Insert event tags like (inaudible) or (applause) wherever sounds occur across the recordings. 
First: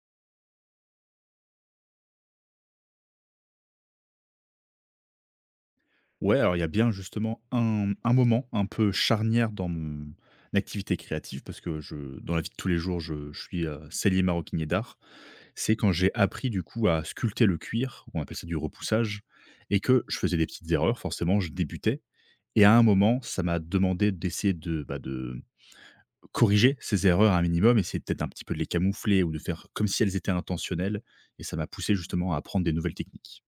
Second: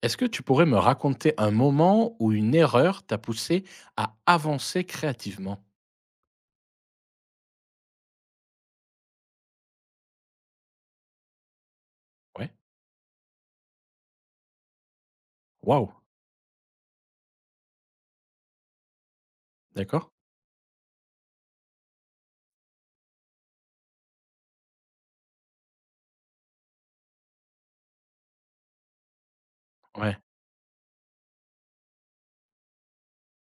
Est-ce que tu pourrais me raconter un moment où une erreur t'a poussé à avancer créativement? Ouais, alors il y a bien justement un moment un peu charnière dans mon activité créative parce que je dans la vie Ouais? de tous les jours, je suis, sellier maroquinier d'art. C'est Waouh! quand j'ai appris du coup à sculpter le cuir, on appelle ça du repoussage et que D'accord. je faisais des petites erreurs, forcément, je débutais et à un moment, ça m'a demandé d'essayer de, bah, de corriger ces erreurs à un minimum, essayer peut-être un petit peu de les camoufler ou de faire comme si elles Ouais, étaient intentionnelles et ça m'a poussé justement à apprendre des nouvelles techniques.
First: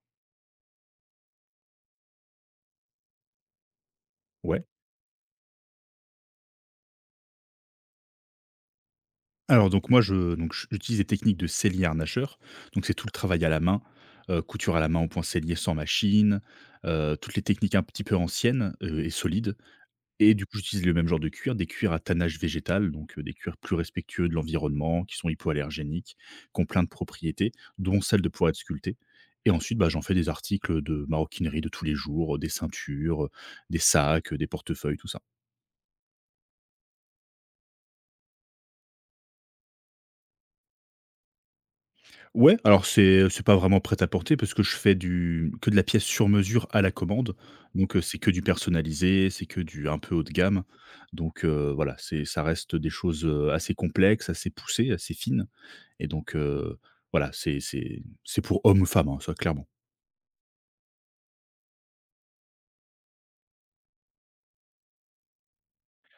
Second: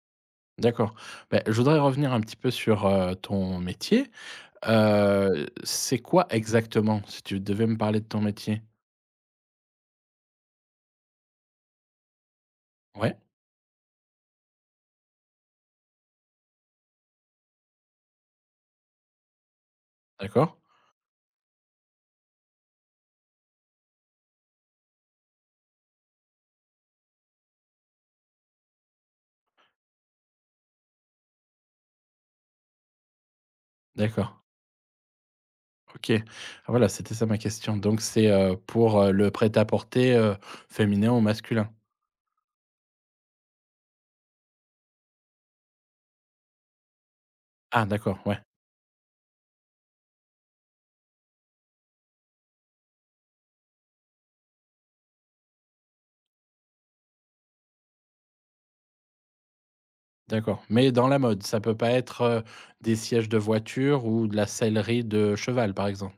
d'accord. Ben, je voudrais revenir un petit peu sur, ton métier. Ouais. C'est quoi exactement, si tu devais me parler de ton métier? Alors donc moi je j'utilise des techniques de sellier-harnacheur. Donc c'est tout le Ouais? travail à la main, couture à la main au point sellier sans machine, toutes les techniques un petit peu anciennes, et solides et du D'accord, coup j'utilise le même genre de cuir, des cuirs à tannage végétal, donc des cuirs plus respectueux de l'environnement, qui sont hypoallergéniques, qui ont plein de propriétés, dont celle de pouvoir être sculpté et ensuite, bah, j'en fais des articles de maroquinerie de tous les jours, des ceintures, des d'accord. sacs, des portefeuilles, tout ça. OK. Ah, voilà, c'était ça ma question. Donc c'est, pour, le prêt-à-porter, féminin ou masculin? Ouais, alors c'est pas vraiment prêt-à-porter parce que je fais du que de la pièce sur mesure à la commande. Ah Donc, c'est d'accord, que ouais. du personnalisé, c'est que du un peu haut de gamme. Donc, voilà, c'est ça reste des choses, assez complexes, assez poussées, assez fines et donc, voilà, c'est pour hommes ou femmes, hein, ça clairement. D'accord, mais dans la mode, ça peut pas être, des sièges de voiture ou de la sellerie de cheval, par exemple?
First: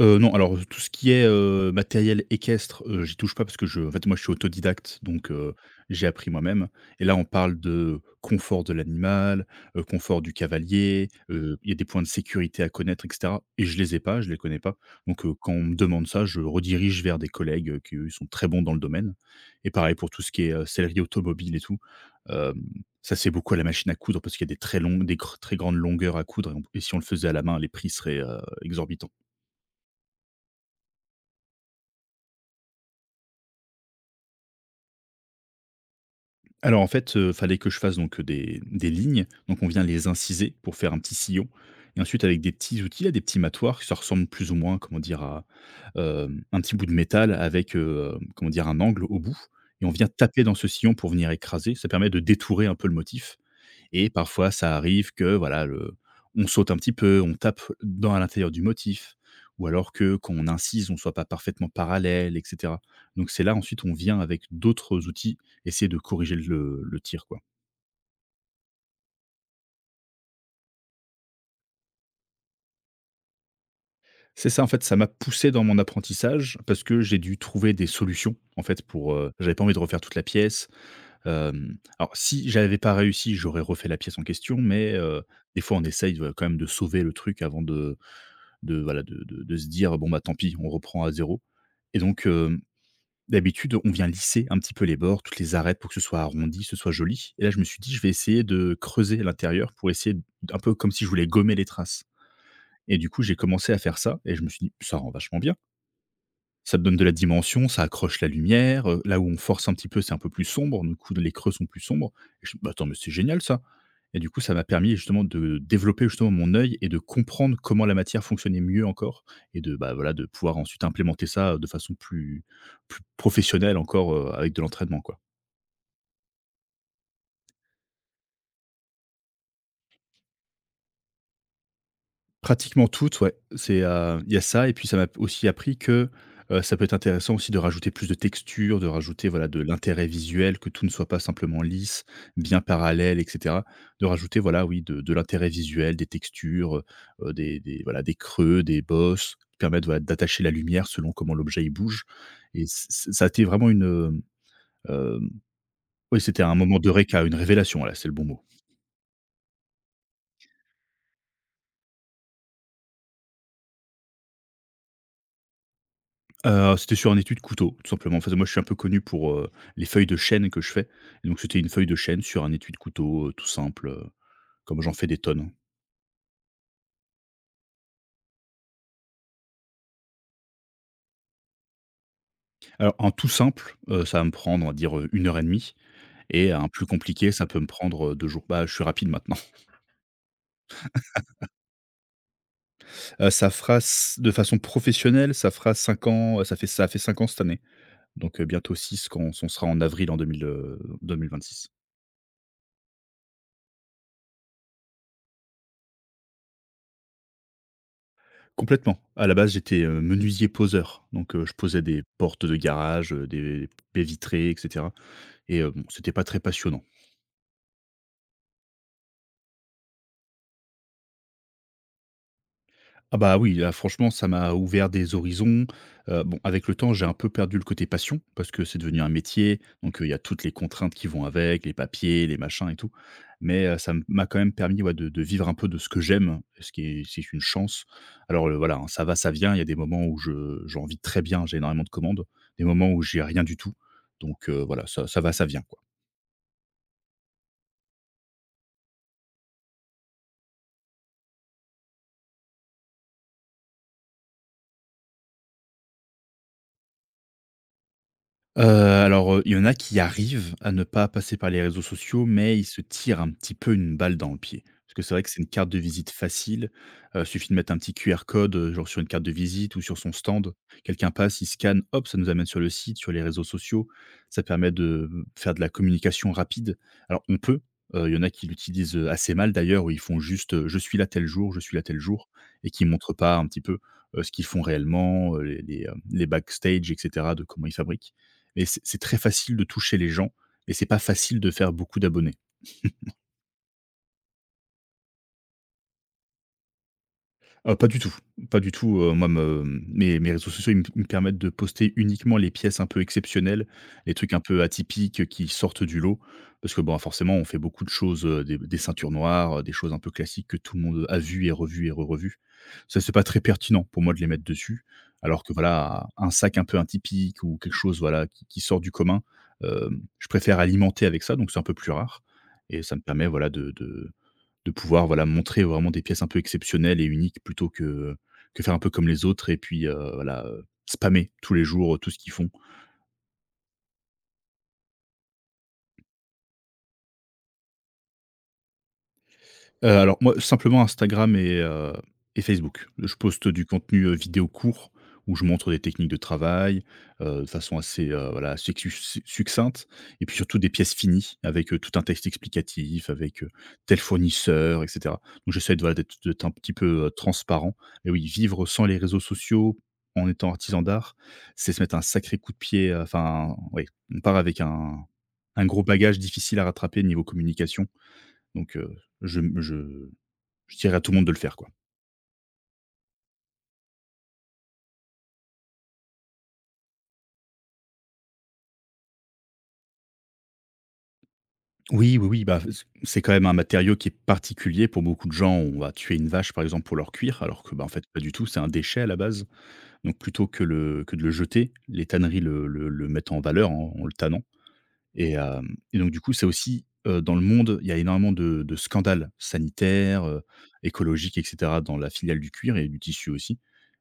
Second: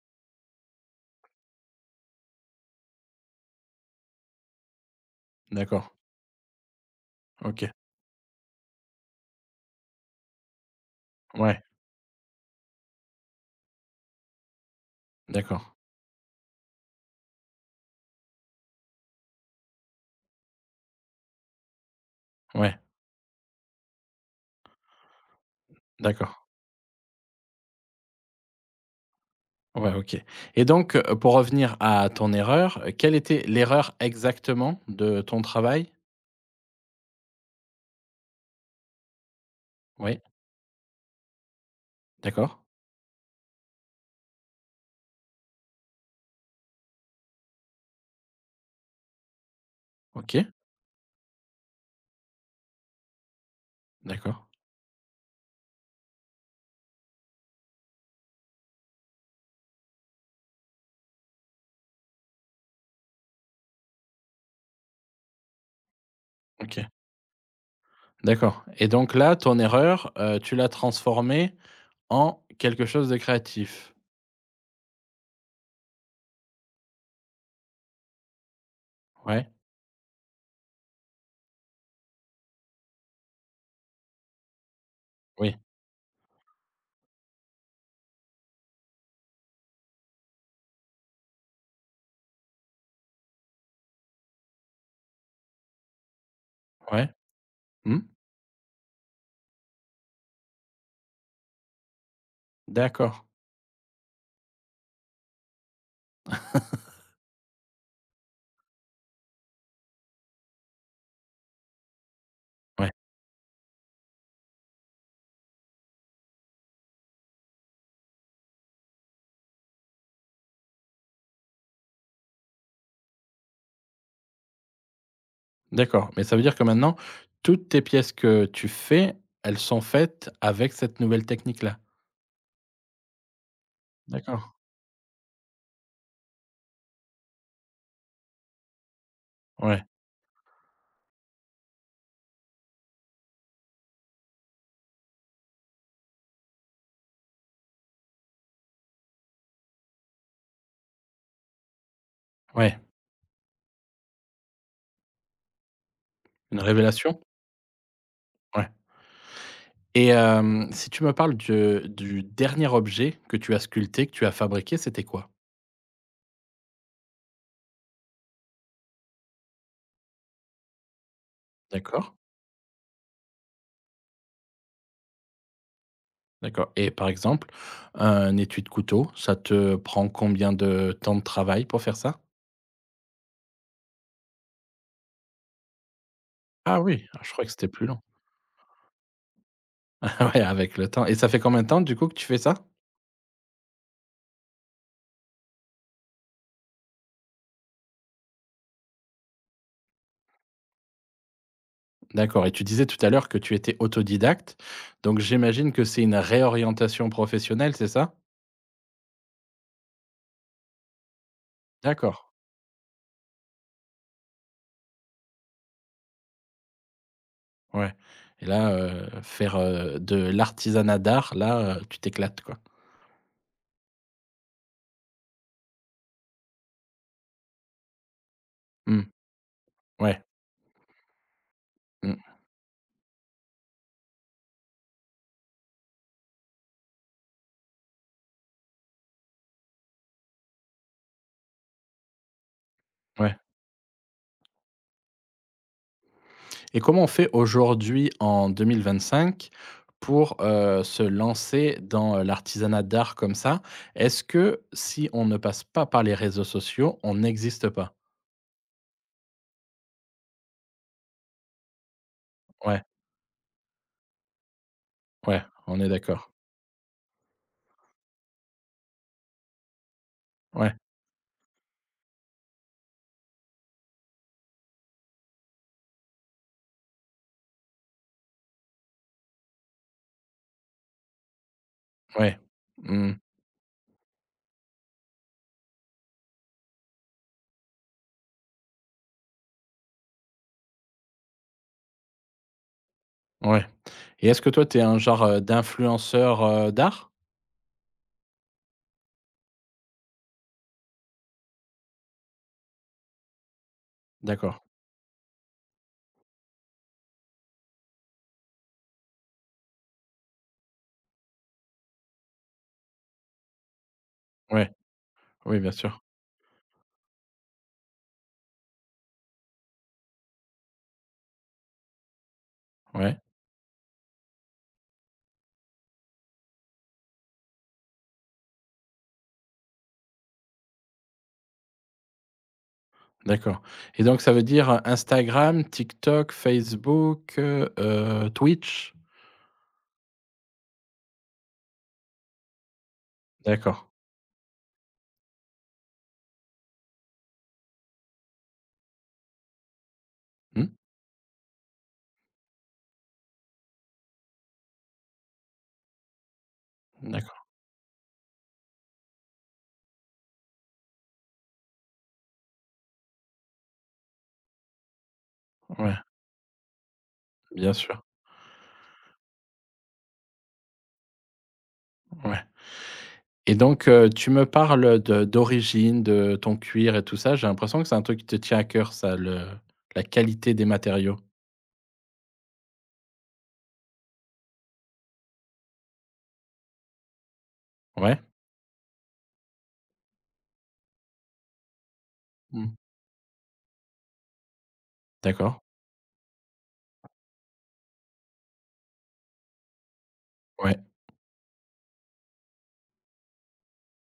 Non, alors, tout ce qui est, matériel équestre, j'y touche pas parce que je en fait, moi, je suis autodidacte, donc D'accord, j'ai appris moi-même et là, on parle OK. de confort de l'animal, confort du cavalier, Ouais, il y a des points de sécurité à connaître et cetera et je les ai pas, je les connais pas, donc quand on d'accord, me demande ça, je redirige vers des collègues, qui, eux, sont très bons dans le domaine et pareil pour tout ce qui est, sellerie automobile et tout, hem, ouais, ça, c'est beaucoup à la machine à coudre parce qu'il y a des très longues des gr très grandes longueurs à d'accord, coudre et on et si on le faisait à la main, les prix seraient, exorbitants. ouais, OK et donc, pour revenir à ton erreur, quelle était l'erreur exactement de ton travail? Alors en fait, fallait que je fasse donc des lignes, donc on vient les Oui, inciser pour faire un petit sillon et ensuite avec d'accord, des petits outils, là, des petits matoirs, qui ça ressemble plus ou moins, comment dire, à, un petit bout de métal avec, comment dire, un angle au bout et on vient taper OK, dans ce sillon pour venir écraser. Ça permet de détourer un peu le motif. Et d'accord, parfois, ça arrive que voilà, le on saute un petit peu, on tape dans à l'intérieur du motif ou alors que quand on incise, on soit pas parfaitement parallèle et cetera. Donc c'est là ensuite, on vient avec d'autres outils, essayer de corriger le OK, le tir, quoi. d'accord et donc là, ton erreur, tu l'as transformée en quelque chose de créatif? C'est ça en fait, ça m'a poussé dans mon apprentissage parce que j'ai dû trouver des solutions en fait pour, Ouais, j'avais pas envie de refaire toute la pièce. Alors si j'avais pas réussi, j'aurais refait la pièce en question mais, oui, des fois on essaye, quand même de sauver le truc avant de voilà, de se dire: «Bon, bah, tant pis, on reprend à zéro et donc d'habitude, on vient lisser un petit peu les bords, toutes les arêtes pour que ce soit arrondi, ce soit ouais, joli et là, je me suis dit: mmh, «Je vais essayer de creuser à l'intérieur pour essayer d un peu comme si je voulais gommer les traces» et du coup, d'accord. j'ai commencé à faire ça et je me suis dit: «Ça rend vachement bien» Ça te (laughs) donne de la dimension, ça accroche la lumière, là où on force un petit peu, c'est un peu plus sombre, du coup les creux sont plus sombres et je me dis: «Bah, attends, Ouais. mais c'est génial ça» et du coup ça m'a permis justement de développer justement mon œil et de comprendre comment la matière fonctionnait mieux encore et de, bah, voilà, de pouvoir ensuite implémenter ça de façon plus professionnelle encore, avec de l'entraînement, quoi. D'accord, mais ça veut dire que maintenant, toutes tes pièces que tu fais, elles sont faites avec cette nouvelle technique-là? Pratiquement toutes, ouais. C'est, il y a D'accord, ça et puis ça m'a aussi appris que, ça peut être intéressant aussi de rajouter plus de texture, de rajouter, voilà, de ouais, l'intérêt visuel, que tout ne soit pas simplement lisse, bien parallèle et cetera. De rajouter, voilà, oui, de l'intérêt visuel, des textures, des voilà, des creux, des bosses qui permettent, voilà, d'attacher la lumière selon comment l'objet, il bouge et ouais, c ça a été vraiment une, oui, c'était un une moment de révélation? d'eureka, une révélation, là, c'est le bon mot. Ouais et si tu me parles de du dernier objet que tu as sculpté, que tu as fabriqué, c'était quoi? C'était sur un étui de couteau, tout simplement. Enfin, moi, je suis un peu connu pour, les feuilles de chêne que je fais. Et donc, c'était une feuille de D'accord, chêne sur un étui de couteau, tout simple, comme j'en fais des tonnes. d'accord et par exemple, un étui de couteau, ça te prend combien de temps de travail pour faire ça? Alors, un tout simple, ça va me prendre, on va dire, 1 heure et demie et un Ah plus oui, ah je compliqué, crois ça que peut me c'était plus long. prendre, 2 (laughs) jours. Bah, je suis rapide maintenant. (laughs) Ah ouais, avec le temps et ça fait combien de temps, du coup, que tu fais ça? Ça fera s de façon professionnelle, ça fera 5 ans, ça a fait 5 ans cette année. Donc, bientôt 6 quand on sera en avril en 2026. D'accord et tu disais tout à l'heure que tu étais autodidacte, donc j'imagine que c'est une réorientation professionnelle, c'est ça? Complètement. À la base, j'étais, menuisier poseur, donc je posais des D'accord, portes de garage, des baies vitrées et cetera et bon, c'était pas très passionnant. ouais et là, faire, de l'artisanat d'art, là, tu t'éclates, quoi. Ah bah oui, là franchement ça m'a ouvert des horizons. Bon avec le temps j'ai un peu perdu le côté passion, parce que c'est devenu Mmh, un métier, donc il y a ouais, toutes les contraintes qui vont avec, les papiers, mmh, les machins et tout. Mais ça m'a quand même permis, ouais, de vivre un peu de ce que j'aime, ce qui est c'est une chance. Alors, voilà, hein, ça va, ça vient, il y a des moments où je j'en vis très bien, j'ai énormément de commandes, des moments où j'ai ouais rien du tout. Donc voilà, ça va, ça vient, quoi. et comment on fait aujourd'hui en 2025 pour, se lancer dans, l'artisanat d'art comme ça? Est-ce que si on ne passe pas par les réseaux sociaux, on n'existe pas? Alors, il y en a qui arrivent à ne pas passer par les réseaux sociaux, mais ils se Ouais, tirent un petit peu une balle dans le pied. Parce que c'est vrai que c'est ouais, une carte de on est visite d'accord. facile, suffit de mettre un petit QR code, genre sur une carte de visite ou sur son stand. Ouais, Quelqu'un passe, il scanne, hop, ça nous amène sur le site, sur les réseaux sociaux. Ça permet de, faire de la communication rapide. Alors on peut, il y en a qui l'utilisent, assez mal d'ailleurs, où ils font juste: «Je suis là tel jour, je suis là tel jour» ouais. et qui Mmh. montrent pas un petit peu, ce qu'ils font réellement, les backstage et cetera de comment ils fabriquent mais c'est très facile de toucher les gens et c'est pas facile de faire beaucoup d'abonnés. Ouais et est-ce que toi, tu es un genre, d'influenceur, d'art? Pas du tout, pas du tout, moi me mes mes réseaux sociaux, ils me permettent de poster uniquement les pièces un peu exceptionnelles, les trucs un D'accord, peu atypiques qui sortent du lot. Parce que, bon, forcément, on fait beaucoup de choses, des ceintures noires, des choses un peu classiques que tout le monde a vues et revues et re-revues. Ça, c'est pas très pertinent pour moi de les mettre ouais, dessus. Alors que oui, bien sûr, voilà, un sac un peu atypique ou quelque chose, voilà, qui sort du commun, je préfère alimenter avec ça, donc c'est un peu plus rare et ça me ouais, permet, voilà, de pouvoir, voilà, montrer vraiment des pièces un peu exceptionnelles et uniques plutôt que faire un peu comme les autres et puis, voilà, spammer tous les jours, tout ce qu'ils font. d'accord et donc ça veut dire, Instagram, TikTok, Facebook, Twitch? Alors moi, simplement Instagram et Facebook. Je poste du D'accord, contenu, vidéo court où je montre des techniques de travail, de façon assez, voilà, assez succincte et puis surtout mmh, des pièces finies avec, tout un texte explicatif, avec, tel fournisseur et cetera. Donc j'essaie de, voilà, d'être un petit peu, d'accord, transparent et oui, vivre sans les réseaux sociaux en étant artisan d'art, c'est se mettre un sacré coup de pied, enfin, oui, on part avec un gros ouais, bagage difficile à rattraper niveau bien communication. sûr, Donc je je je dirais à tout le monde de le faire, quoi. ouais et donc tu me parles de d'origine, de ton cuir et tout ça, j'ai l'impression que c'est un truc qui te tient à cœur ça, le la qualité des matériaux? Oui, oui, oui, bah, c'est quand même un matériau qui est particulier pour beaucoup de gens. On va tuer une vache, par exemple, pour leur cuir, alors que, bah, en fait, pas Ouais, du tout. C'est un déchet à la base. Donc, plutôt que, que de le jeter, les tanneries le, mmh, le- le mettent en valeur en le tannant. Et d'accord, hem et donc du coup, c'est aussi, dans le monde, il y a énormément de scandales sanitaires, ouais, écologiques et cetera dans la filiale du cuir et du tissu aussi,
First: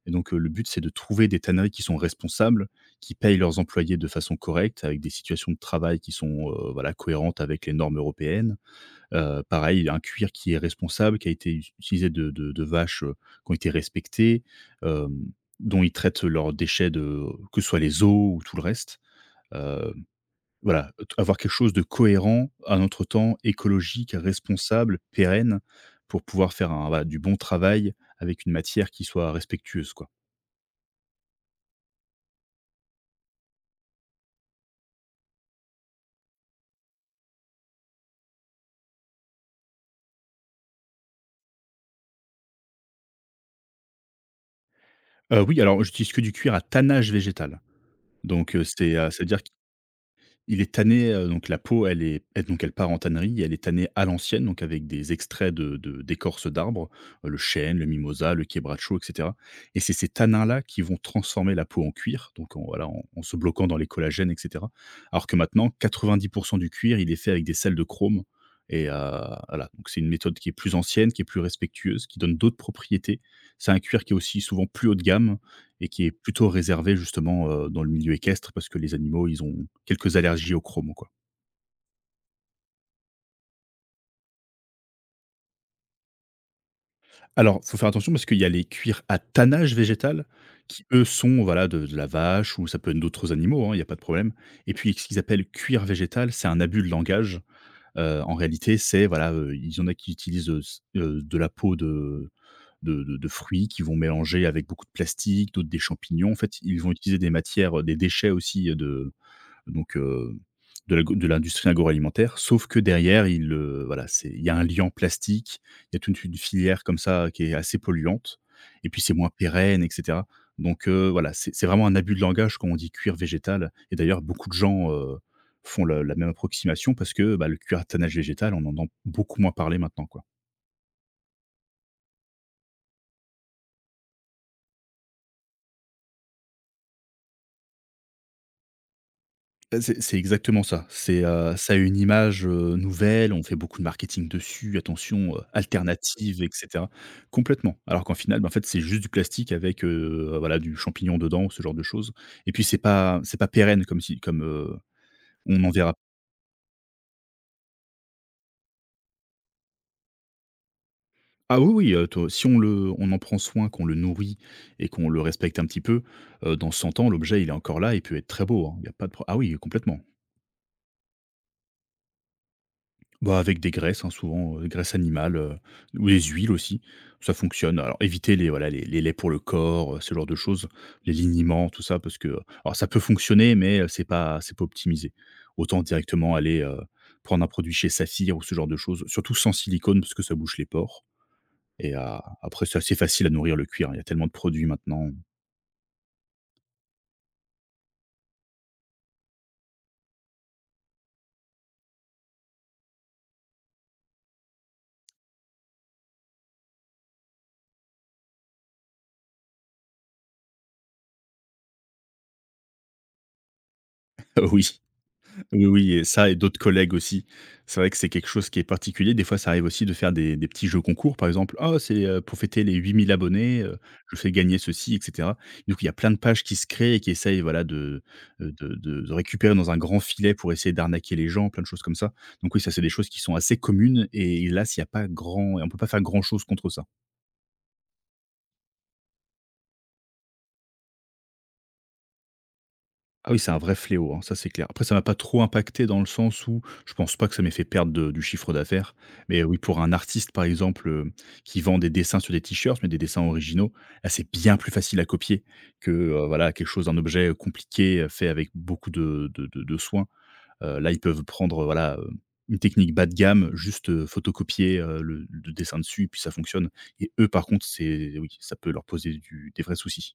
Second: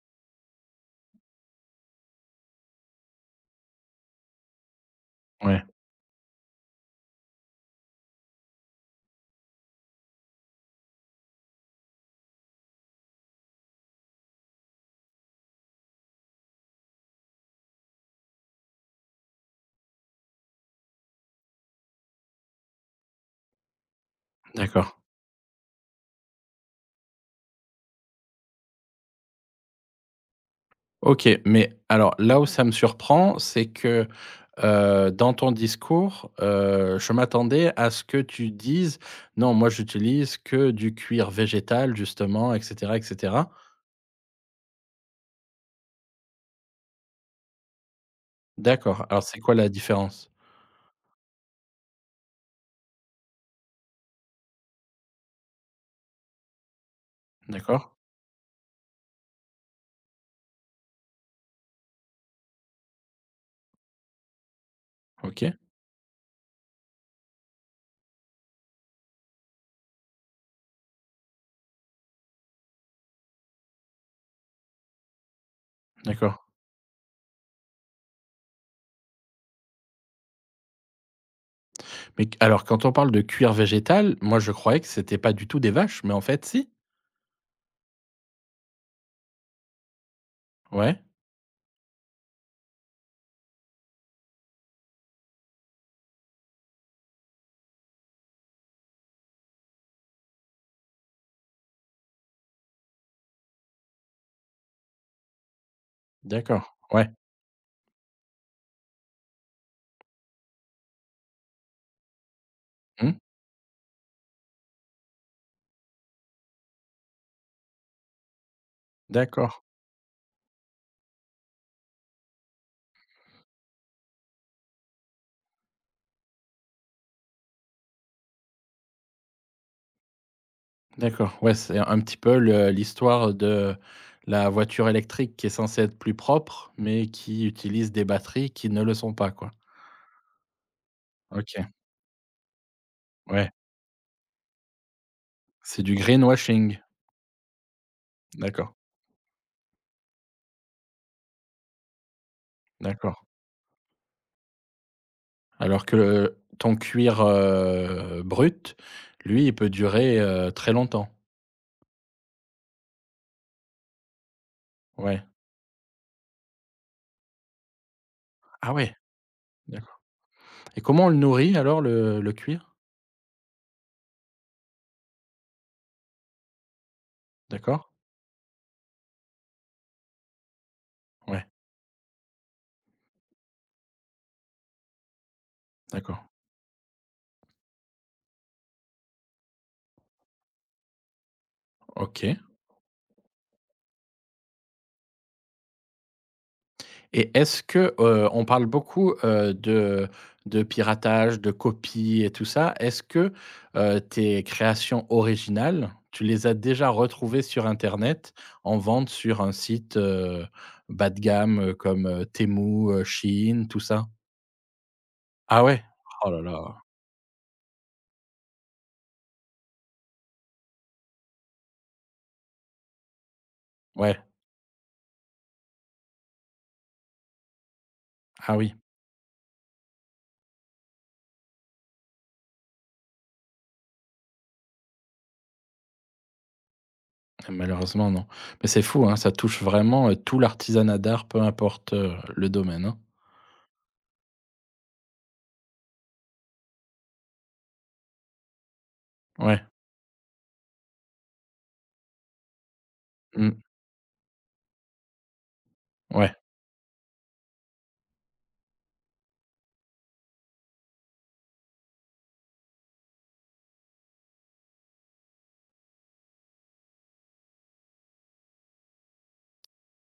et donc le but, c'est de trouver des tanneries qui sont responsables, qui payent leurs employés de façon correcte, avec des situations de ouais, travail qui sont, voilà, cohérentes avec les normes européennes. Pareil, un cuir qui est responsable, qui a été ut utilisé de vaches, qui ont été respectées, hem, dont ils traitent leurs déchets de que ce soit les eaux ou tout le reste, voilà, t avoir quelque chose de cohérent, à notre temps, écologique, d'accord. responsable, pérenne, pour pouvoir faire un voilà, du bon travail avec une matière qui soit respectueuse, quoi. OK, mais alors là où ça me surprend, c'est que, dans ton discours, je m'attendais à ce que tu dises: «Non, moi j'utilise que du cuir végétal justement et cetera et cetera». Oui, alors j'utilise que du cuir à tannage végétal. Donc, D'accord, alors c'est-à-dire. c'est quoi la différence? Il est tanné, donc la peau, elle part en tannerie, elle est tannée à l'ancienne, donc avec des extraits de d'écorce d'arbres, le chêne, D'accord, le mimosa, le quebracho, et cetera, et c'est ces tanins-là qui vont transformer la peau en cuir, donc en voilà, en se bloquant dans les collagènes et cetera. Alors que OK, maintenant 90 du cuir, il est fait avec des sels de chrome et voilà, donc c'est une méthode qui est plus ancienne, qui est plus respectueuse, qui donne d'autres propriétés. C'est un cuir qui est aussi souvent plus haut de gamme, et qui est d'accord. plutôt réservé justement, dans le milieu équestre parce que les animaux, ils ont quelques allergies au chrome, quoi. Mais q alors quand on parle de cuir végétal, moi je croyais que c'était pas du tout des vaches, mais en fait si? Alors, faut faire attention parce qu'il y a les cuirs à tannage végétal qui, Ouais, eux, sont, voilà, de la vache, ou ça peut être d'autres animaux, hein, il y a pas de problème, et puis ce qu'ils appellent cuir végétal, c'est un abus de langage. En réalité, voilà, il y en a qui utilisent, s de la peau de fruits qui vont mélanger avec beaucoup de plastique, d'autres des champignons. En fait, d'accord, ils vont ouais, utiliser des matières, des déchets aussi, de donc, de l'industrie agroalimentaire. Sauf que mmh, derrière, il voilà, c'est il y a un liant plastique, il y a toute une filière comme ça qui est assez polluante, et puis c'est moins d'accord. pérenne et cetera. Donc, voilà, c'est vraiment un abus de langage quand on dit cuir végétal, et d'ailleurs beaucoup de gens, font le la même approximation parce que, bah, le cuir à tannage végétal, on en entend beaucoup moins parler maintenant, quoi. D'accord, ouais, c'est un petit peu le l'histoire de la voiture électrique qui est censée être plus propre, mais qui utilise des batteries qui ne le sont pas, quoi. Bah, c'est exactement ça. OK, Ça a une image, nouvelle, on ouais, fait beaucoup de marketing dessus, attention, c'est du alternative et greenwashing. cetera. Complètement. Alors qu'en final, bah, en fait, D'accord, c'est juste du plastique avec, voilà, du champignon dedans ou ce genre de choses, et puis c'est d'accord. pas c'est pas pérenne comme si comme, on en Alors verra. que le ton cuir, brut, lui, il peut durer, très longtemps. Ah oui, oui, to si on en prend soin, qu'on le nourrit et qu'on le Ouais. respecte un petit peu, dans 100 ans, l'objet, il est encore là, il peut être très beau, Ah hein. Il y a ouais, pas de pro. Ah oui, d'accord complètement. et comment on le nourrit alors le cuir? Bah, avec des graisses, hein, souvent, graisse animale, ou des huiles aussi, ça fonctionne. D'accord? Alors évitez les voilà, les laits pour le corps, ce genre de choses, les Ouais, liniments, tout ça parce que, alors ça peut fonctionner mais, c'est pas optimisé. Autant d'accord, directement aller, prendre un produit chez Saphir ou ce genre de choses, surtout sans silicone parce que ça bouche les pores, et a OK. après c'est assez facile à nourrir le cuir, hein, il y a tellement de produits maintenant. (laughs) Et est-ce que, on parle beaucoup, de piratage, de copies et tout ça. Est-ce que, tes créations originales, tu les as déjà retrouvées sur internet en vente sur un site, bas de gamme, comme, Temu, Shein, tout ça? Ah, oui. Ah Oui, ouais? oui, et ça Oh et là d'autres là. collègues aussi. C'est vrai que c'est quelque chose qui est particulier. Des fois, ça arrive aussi de faire des petits jeux concours, par exemple: «Oh, pour fêter les 8 000 abonnés, je Ouais. fais gagner ceci» et cetera. Donc il y a plein de pages qui se créent et qui essayent, voilà, de, heu, Ah oui. de de de récupérer dans un grand filet pour essayer d'arnaquer les gens, plein de choses comme ça. Donc oui, ça, c'est des choses qui sont assez communes, et là, s'il n'y a pas grand, et on peut pas faire grand chose contre ça. Malheureusement, non. Mais c'est fou, hein, ça touche vraiment, tout l'artisanat d'art, peu importe, le domaine, hein. Ah oui, c'est un vrai fléau, hein, ça c'est clair. Après, ça m'a pas trop impacté dans le sens où je pense pas que ça m'ait fait perdre de du chiffre d'affaires. Mais oui, Ouais. pour un artiste par exemple, qui vend des dessins sur des t-shirts, mais des dessins Mmh. originaux, là c'est bien plus facile à copier que, Ouais. voilà, quelque chose un objet, compliqué, fait avec beaucoup de soin. Là ils peuvent prendre, voilà, une technique bas de gamme, juste, photocopier, le dessin dessus et puis ça fonctionne, et eux par contre c'est oui, ça peut leur poser du des vrais soucis.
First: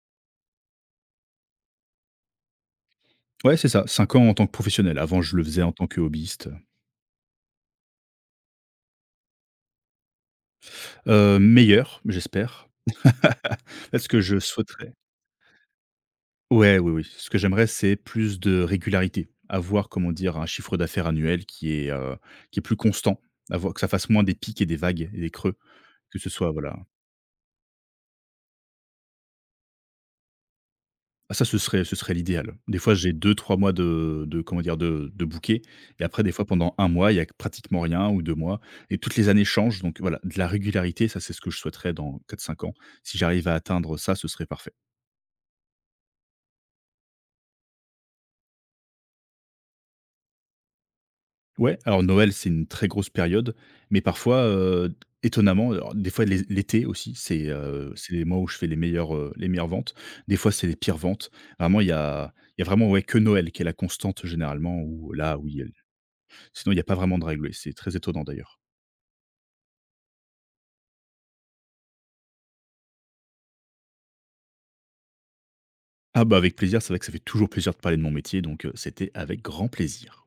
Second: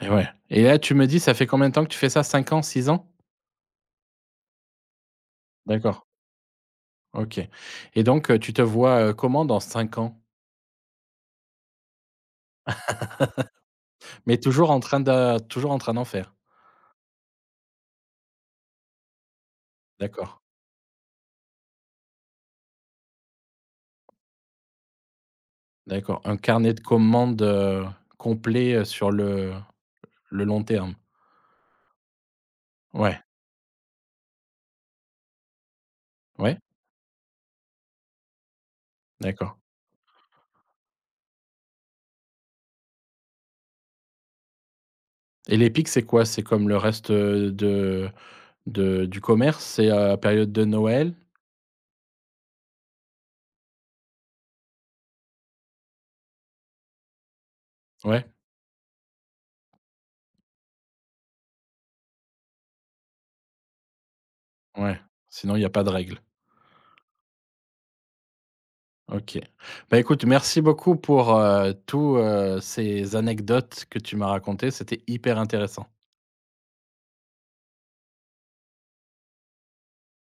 Et ouais et là, tu me dis, ça fait combien de temps que tu fais ça? 5 ans, 6 ans? Ouais, c'est ça. 5 ans en tant que professionnel. Avant, je le faisais en tant que D'accord, hobbyiste. OK et donc tu te vois, comment dans 5 ans? Meilleur, j'espère. (laughs) Là, ce que je Mais toujours en souhaiterais. train de toujours en train d'en faire? Ouais, oui, oui. Ce que j'aimerais, c'est plus de régularité. Avoir, comment D'accord, dire, un chiffre d'affaires annuel qui est plus constant. Avoir que ça fasse moins des pics et des vagues et des creux. Que d'accord. ce Un soit, carnet voilà. de commandes, complet, sur le long terme? Ah, ça, ce serait l'idéal. Des fois, j'ai Ouais, 2, 3 mois de comment dire? De bouquets, et après, des fois ouais, pendant un mois, il y a pratiquement rien, ou 2 mois, et toutes les années d'accord changent, donc voilà, de la régularité, ça, c'est ce que je souhaiterais dans 4, 5 ans. Si j'arrive à atteindre ça, ce serait parfait. et les c'est quoi? C'est comme le reste, de du commerce? C'est, période de Noël? Ouais, alors Noël, c'est une très grosse période, mais parfois, étonnamment, alors des fois l'été aussi, c'est les Ouais, mois où je fais les meilleures, les meilleures ventes. Des fois, c'est les pires ventes. Vraiment, il y a vraiment, ouais, que Noël qui est la constante généralement ouais, où là, sinon il oui. y a pas de règle. Sinon, il n'y a pas vraiment de règles. Et c'est très étonnant d'ailleurs. OK. Bah, écoute, merci beaucoup pour, tous, ces anecdotes que tu m'as racontées, c'était hyper intéressant. Ah bah, avec plaisir, c'est vrai que ça fait toujours plaisir de parler de mon métier, donc c'était avec grand plaisir.